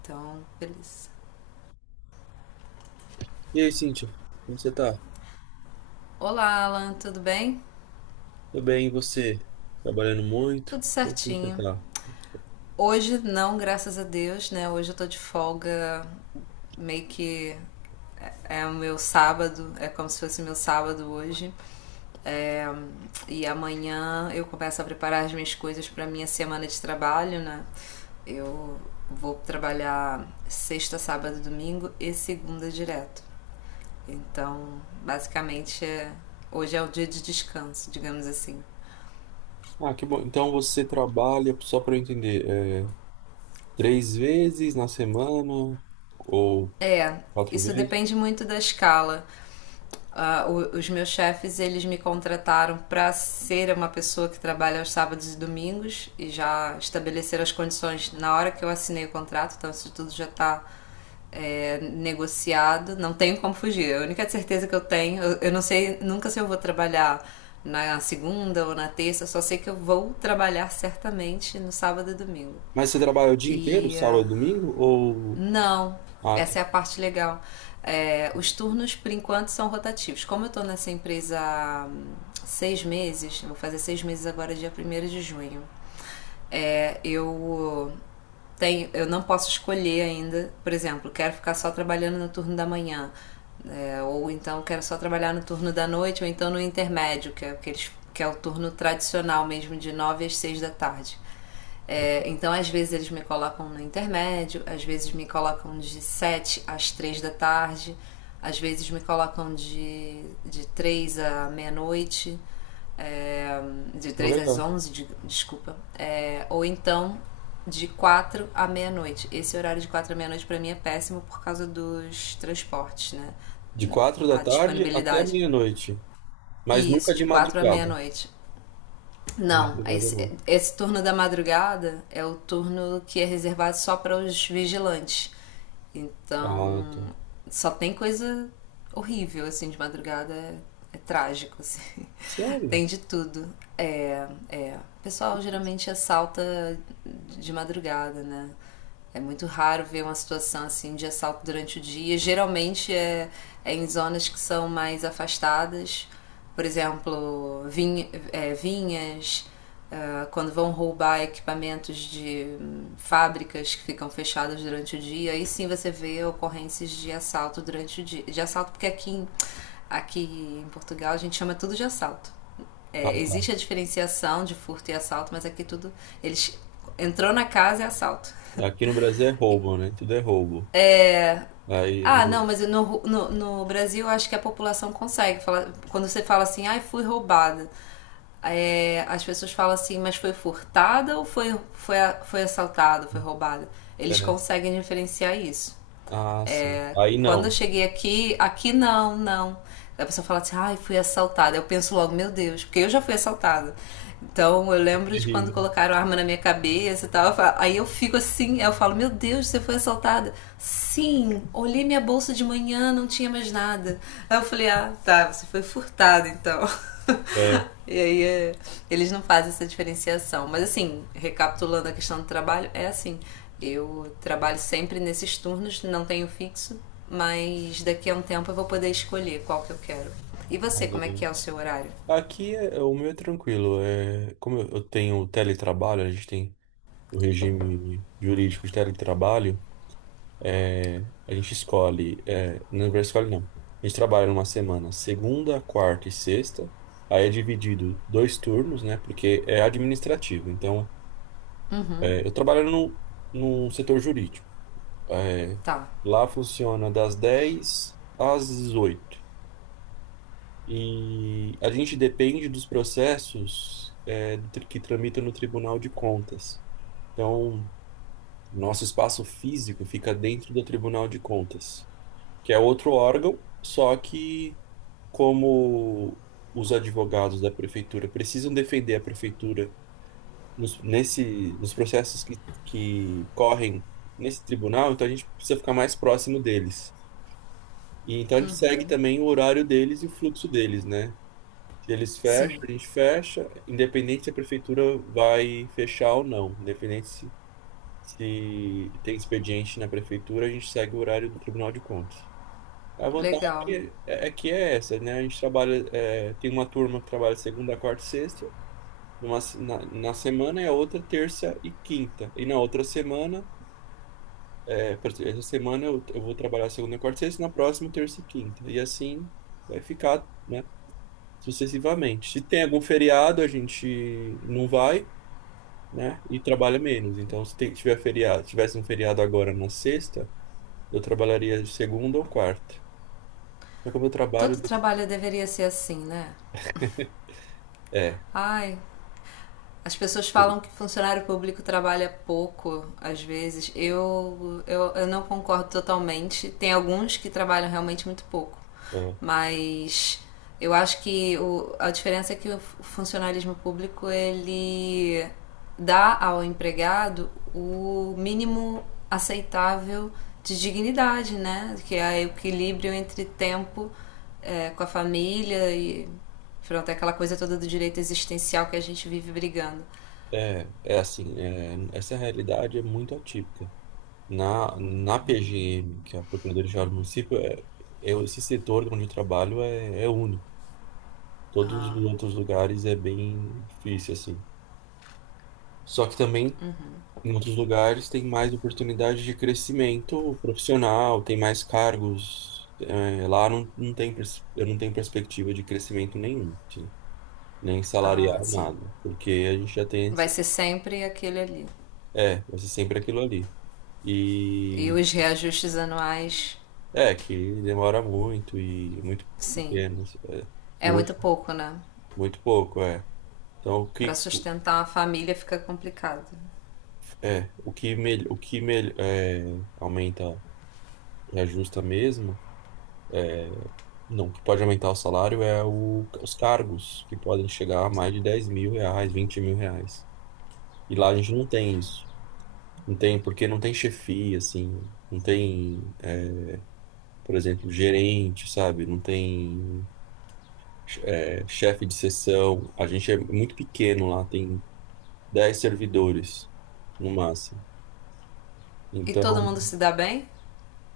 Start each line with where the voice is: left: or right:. left: Então, beleza.
right: E aí, Cíntia, como você tá?
left: Olá, Alan, tudo bem?
right: Tudo bem, e você? Trabalhando muito?
left: Tudo
right: Como você
left: certinho.
right: tá?
left: Hoje não, graças a Deus, né? Hoje eu tô de folga, meio que é o meu sábado, é como se fosse meu sábado hoje. É, e amanhã eu começo a preparar as minhas coisas para minha semana de trabalho, né? Eu vou trabalhar sexta, sábado, domingo e segunda direto. Então, basicamente, hoje é o dia de descanso, digamos assim.
right: Ah, que bom. Então você trabalha, só para eu entender, é, três vezes na semana ou
left: É,
right: quatro
left: isso
right: vezes?
left: depende muito da escala. Ah, os meus chefes, eles me contrataram para ser uma pessoa que trabalha aos sábados e domingos e já estabeleceram as condições na hora que eu assinei o contrato, então isso tudo já está negociado. Não tenho como fugir. A única certeza que eu tenho, eu não sei nunca se eu vou trabalhar na segunda ou na terça, eu só sei que eu vou trabalhar certamente no sábado e domingo.
right: Mas você trabalha o dia inteiro,
left: E
right: sábado,
left: ah,
right: domingo? Ou.
left: não,
right: Ah, tá.
left: essa é a parte legal. É, os turnos, por enquanto, são rotativos. Como eu estou nessa empresa há 6 meses, eu vou fazer 6 meses agora, dia 1º de junho, eu tenho, eu não posso escolher ainda, por exemplo, quero ficar só trabalhando no turno da manhã, ou então quero só trabalhar no turno da noite, ou então no intermédio, que é, que eles, que é o turno tradicional mesmo, de 9 às 6 da tarde. Então, às vezes eles me colocam no intermédio, às vezes me colocam de 7 às 3 da tarde, às vezes me colocam de 3 à meia-noite, é, de
right: Ah,
left: 3 às
right: legal.
left: 11 de, desculpa. Ou então de 4 à meia-noite. Esse horário de 4 à meia-noite pra mim é péssimo por causa dos transportes, né?
right: De quatro da
left: A
right: tarde até
left: disponibilidade.
right: meia-noite. Mas nunca
left: Isso,
right: de
left: de 4 à
right: madrugada.
left: meia-noite.
right: De
left: Não,
right: madrugada não.
left: esse turno da madrugada é o turno que é reservado só para os vigilantes.
right: Ah, tá.
left: Então, só tem coisa horrível, assim, de madrugada. É trágico, assim.
right: Sério?
left: Tem de tudo. É, é. O pessoal geralmente assalta de madrugada, né? É muito raro ver uma situação assim de assalto durante o dia. Geralmente é em zonas que são mais afastadas, por exemplo, vinhas, ah, quando vão roubar equipamentos de fábricas que ficam fechadas durante o dia. Aí sim você vê ocorrências de assalto durante o dia. De assalto, porque aqui em Portugal a gente chama tudo de assalto.
right: Ah,
left: É,
right: tá.
left: existe a diferenciação de furto e assalto, mas aqui tudo. Eles entrou na casa é assalto.
right: É, aqui no Brasil é roubo, né? Tudo é roubo. Aí.
left: Ah, não,
right: No-
left: mas no Brasil eu acho que a população consegue falar. Quando você fala assim, ai, fui roubada. As pessoas falam assim, mas foi furtada ou foi assaltada, foi roubada? Eles
right: É.
left: conseguem diferenciar isso.
right: Ah, sim.
left: É,
right: Aí
left: quando eu
right: não.
left: cheguei aqui, aqui não, não. A pessoa fala assim, ai, fui assaltada. Eu penso logo, meu Deus, porque eu já fui assaltada. Então eu
right: É
left: lembro de quando
right: terrível.
left: colocaram a arma na minha cabeça e tal. Aí eu fico assim, eu falo, meu Deus, você foi assaltada? Sim, olhei minha bolsa de manhã, não tinha mais nada. Aí eu falei, ah, tá, você foi furtada então.
right: É.
left: E aí é, eles não fazem essa diferenciação. Mas assim, recapitulando a questão do trabalho, é assim. Eu trabalho sempre nesses turnos, não tenho fixo, mas daqui a um tempo eu vou poder escolher qual que eu quero. E
right: Ah,
left: você, como é que
right: legal.
left: é o seu horário?
right: Aqui o meu é tranquilo. É, como eu tenho teletrabalho, a gente tem o regime jurídico de teletrabalho, é, a gente escolhe. É, não vai escolhe, não. A gente trabalha numa semana, segunda, quarta e sexta. Aí é dividido dois turnos, né? Porque é administrativo. Então, é, eu trabalho no setor jurídico. É,
left: Tá,
right: lá funciona das 10 às 18. E a gente depende dos processos é, que tramitam no Tribunal de Contas. Então, nosso espaço físico fica dentro do Tribunal de Contas, que é outro órgão, só que como os advogados da prefeitura precisam defender a prefeitura nos processos que correm nesse tribunal, então a gente precisa ficar mais próximo deles. E então a gente segue também o horário deles e o fluxo deles, né? Se eles fecham,
left: sim,
right: a gente fecha, independente se a prefeitura vai fechar ou não, independente se, se tem expediente na prefeitura, a gente segue o horário do Tribunal de Contas. A vantagem
left: legal.
right: é que é essa, né? A gente trabalha, é, tem uma turma que trabalha segunda, quarta e sexta, numa, se- na, na semana, e a outra terça e quinta. E na outra semana, é, por exemplo, essa semana eu vou trabalhar segunda, quarta e sexta, na próxima terça e quinta. E assim vai ficar, né? Sucessivamente. Se tem algum feriado, a gente não vai, né? E trabalha menos. Então, se tem- tiver feriado, tivesse um feriado agora na sexta, eu trabalharia de segunda ou quarta. Só que o meu trabalho
left: Todo trabalho deveria ser assim, né?
right: é,
left: Ai, as pessoas
right: ele-
left: falam que funcionário público trabalha pouco, às vezes. Eu não concordo totalmente. Tem alguns que trabalham realmente muito pouco.
right: é,
left: Mas eu acho que a diferença é que o funcionalismo público ele dá ao empregado o mínimo aceitável de dignidade, né? Que é o equilíbrio entre tempo com a família e pronto, é aquela coisa toda do direito existencial que a gente vive brigando.
right: é assim, é, essa realidade é muito atípica. Na PGM, que é a Procuradoria Geral do Município, é, eu, esse setor onde eu trabalho é único. Todos os outros lugares é bem difícil, assim. Só que também em outros lugares tem mais oportunidade de crescimento profissional, tem mais cargos. É, lá não tem, eu não tenho perspectiva de crescimento nenhum, nem
left: Ah,
right: salarial,
left: sim.
right: nada, porque a gente já tem.
left: Vai
right: esse-
left: ser sempre aquele ali.
right: É, vai ser sempre aquilo ali.
left: E
right: E
left: os reajustes anuais,
right: é que demora muito e é muito
left: sim.
right: pequeno, é,
left: É
right: pouco,
left: muito pouco, né?
right: muito pouco, é. Então, o
left: Para
right: que,
left: sustentar uma família fica complicado.
right: é, o que mel- é, aumenta e ajusta mesmo. Não, o que pode aumentar o salário os cargos, que podem chegar a mais de 10 mil reais, 20 mil reais. E lá a gente não tem isso. Não tem, porque não tem chefia, assim. Não tem, por exemplo, gerente, sabe? Não tem, chefe de seção. A gente é muito pequeno lá, tem 10 servidores, no máximo.
left: E todo
right: Então,
left: mundo se dá bem?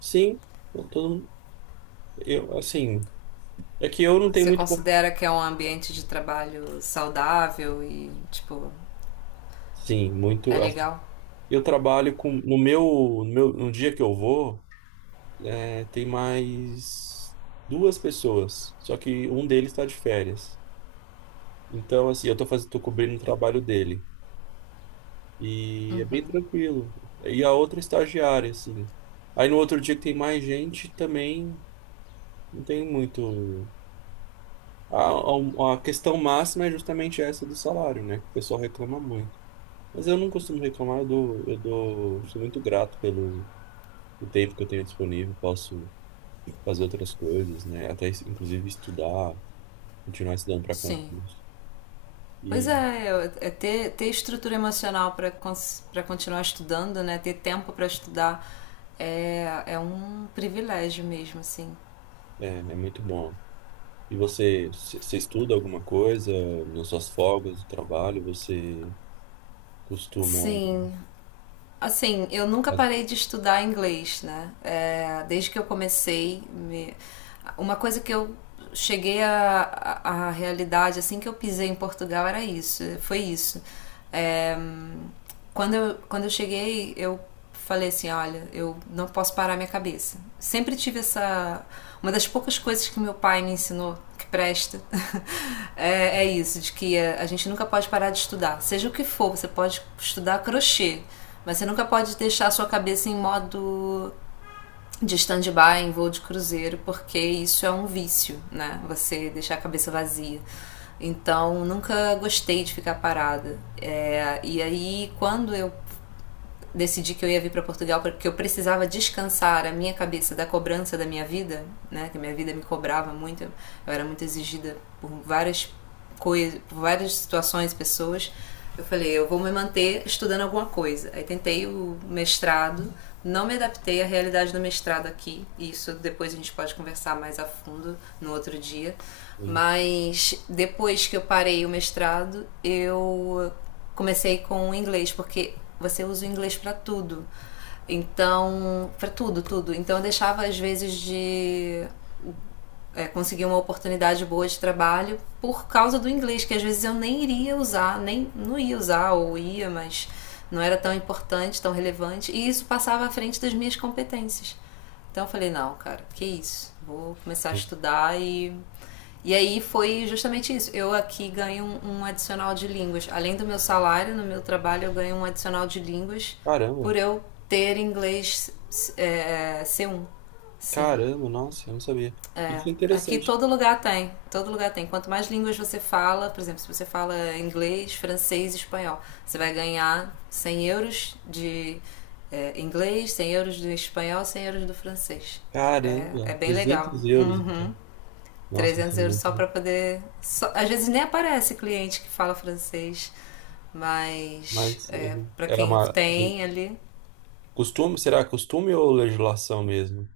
right: sim, eu, tô- assim. É que eu não tenho
left: Você
right: muito.
left: considera que é um ambiente de trabalho saudável e, tipo,
right: Sim,
left: é
right: muito. Assim,
left: legal?
right: eu trabalho com. No meu, no dia que eu vou. É, tem mais duas pessoas, só que um deles está de férias. Então, assim, tô cobrindo o trabalho dele. E é bem tranquilo. E a outra é estagiária, assim. Aí no outro dia que tem mais gente, também não tem muito. A, a questão máxima é justamente essa do salário, né? Que o pessoal reclama muito. Mas eu não costumo reclamar, eu dou, sou muito grato pelo o tempo que eu tenho disponível, posso fazer outras coisas, né? Até inclusive estudar. Continuar estudando para
left: Sim.
right: concurso.
left: Pois
right: E
left: é, é ter, ter estrutura emocional para continuar estudando, né? Ter tempo para estudar é um privilégio mesmo, assim.
right: é, é muito bom. E você, você estuda alguma coisa nas suas folgas do trabalho? Você costuma.
left: Sim, assim, eu nunca
right: Fazer
left: parei de estudar inglês, né? É, desde que eu comecei, me, uma coisa que eu cheguei à realidade assim que eu pisei em Portugal era isso, foi isso. É, Quando eu cheguei, eu falei assim, olha, eu não posso parar minha cabeça. Sempre tive essa. Uma das poucas coisas que meu pai me ensinou que presta é isso, de que a gente nunca pode parar de estudar. Seja o que for, você pode estudar crochê, mas você nunca pode deixar a sua cabeça em modo de stand-by em voo de cruzeiro, porque isso é um vício, né? Você deixar a cabeça vazia. Então, nunca gostei de ficar parada. É, e aí, quando eu decidi que eu ia vir para Portugal porque eu precisava descansar a minha cabeça da cobrança da minha vida, né? Que a minha vida me cobrava muito, eu era muito exigida por várias coisas, por várias situações, pessoas. Eu falei, eu vou me manter estudando alguma coisa. Aí tentei o mestrado, não me adaptei à realidade do mestrado aqui. Isso depois a gente pode conversar mais a fundo no outro dia. Mas depois que eu parei o mestrado, eu comecei com o inglês, porque você usa o inglês para tudo. Então, para tudo, tudo. Então eu deixava às vezes de conseguir uma oportunidade boa de trabalho por causa do inglês, que às vezes eu nem iria usar, nem não ia usar ou ia, mas não era tão importante, tão relevante, e isso passava à frente das minhas competências. Então eu falei, não, cara, que isso? Vou começar a
right: isso?
left: estudar e aí foi justamente isso. Eu aqui ganho um adicional de línguas. Além do meu salário, no meu trabalho eu ganho um adicional de línguas
right: Caramba,
left: por eu ter inglês é, é, c um Sim.
right: caramba, nossa, eu não sabia.
left: É,
right: Isso é
left: aqui
right: interessante.
left: todo lugar tem, todo lugar tem. Quanto mais línguas você fala, por exemplo, se você fala inglês, francês, espanhol, você vai ganhar 100 euros de inglês, 100 euros do espanhol, 100 euros do francês. É, é
right: Caramba,
left: bem legal.
right: 300 euros,
left: Uhum.
right: então. Nossa, isso
left: 300
right: é
left: euros só
right: muito.
left: para poder. Às vezes nem aparece cliente que fala francês, mas
right: Mas
left: é,
right: ele
left: para
right: é
left: quem
right: uma.
left: tem ali,
right: Costume, será costume ou legislação mesmo?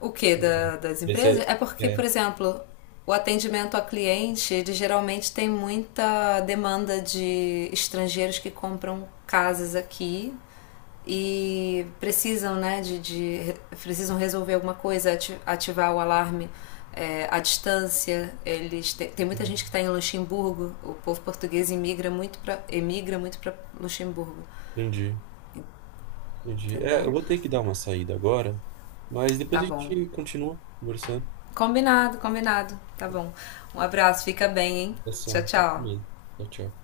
left: o que da, das empresas?
right: Esse
left: É
right: é.
left: porque,
right: é,
left: por exemplo, o atendimento a cliente, ele geralmente tem muita demanda de estrangeiros que compram casas aqui e precisam, né, de precisam resolver alguma coisa, ativar o alarme à distância. Eles te, tem muita gente que está em Luxemburgo. O povo português imigra muito para emigra muito para Luxemburgo,
right: Entendi. Entendi. É, eu
left: entendeu?
right: vou ter que dar uma saída agora, mas depois
left: Tá
right: a
left: bom.
right: gente continua conversando.
left: Combinado, combinado. Tá bom. Um abraço, fica bem, hein? Tchau,
right: Ação.
left: tchau.
right: Tchau, tchau.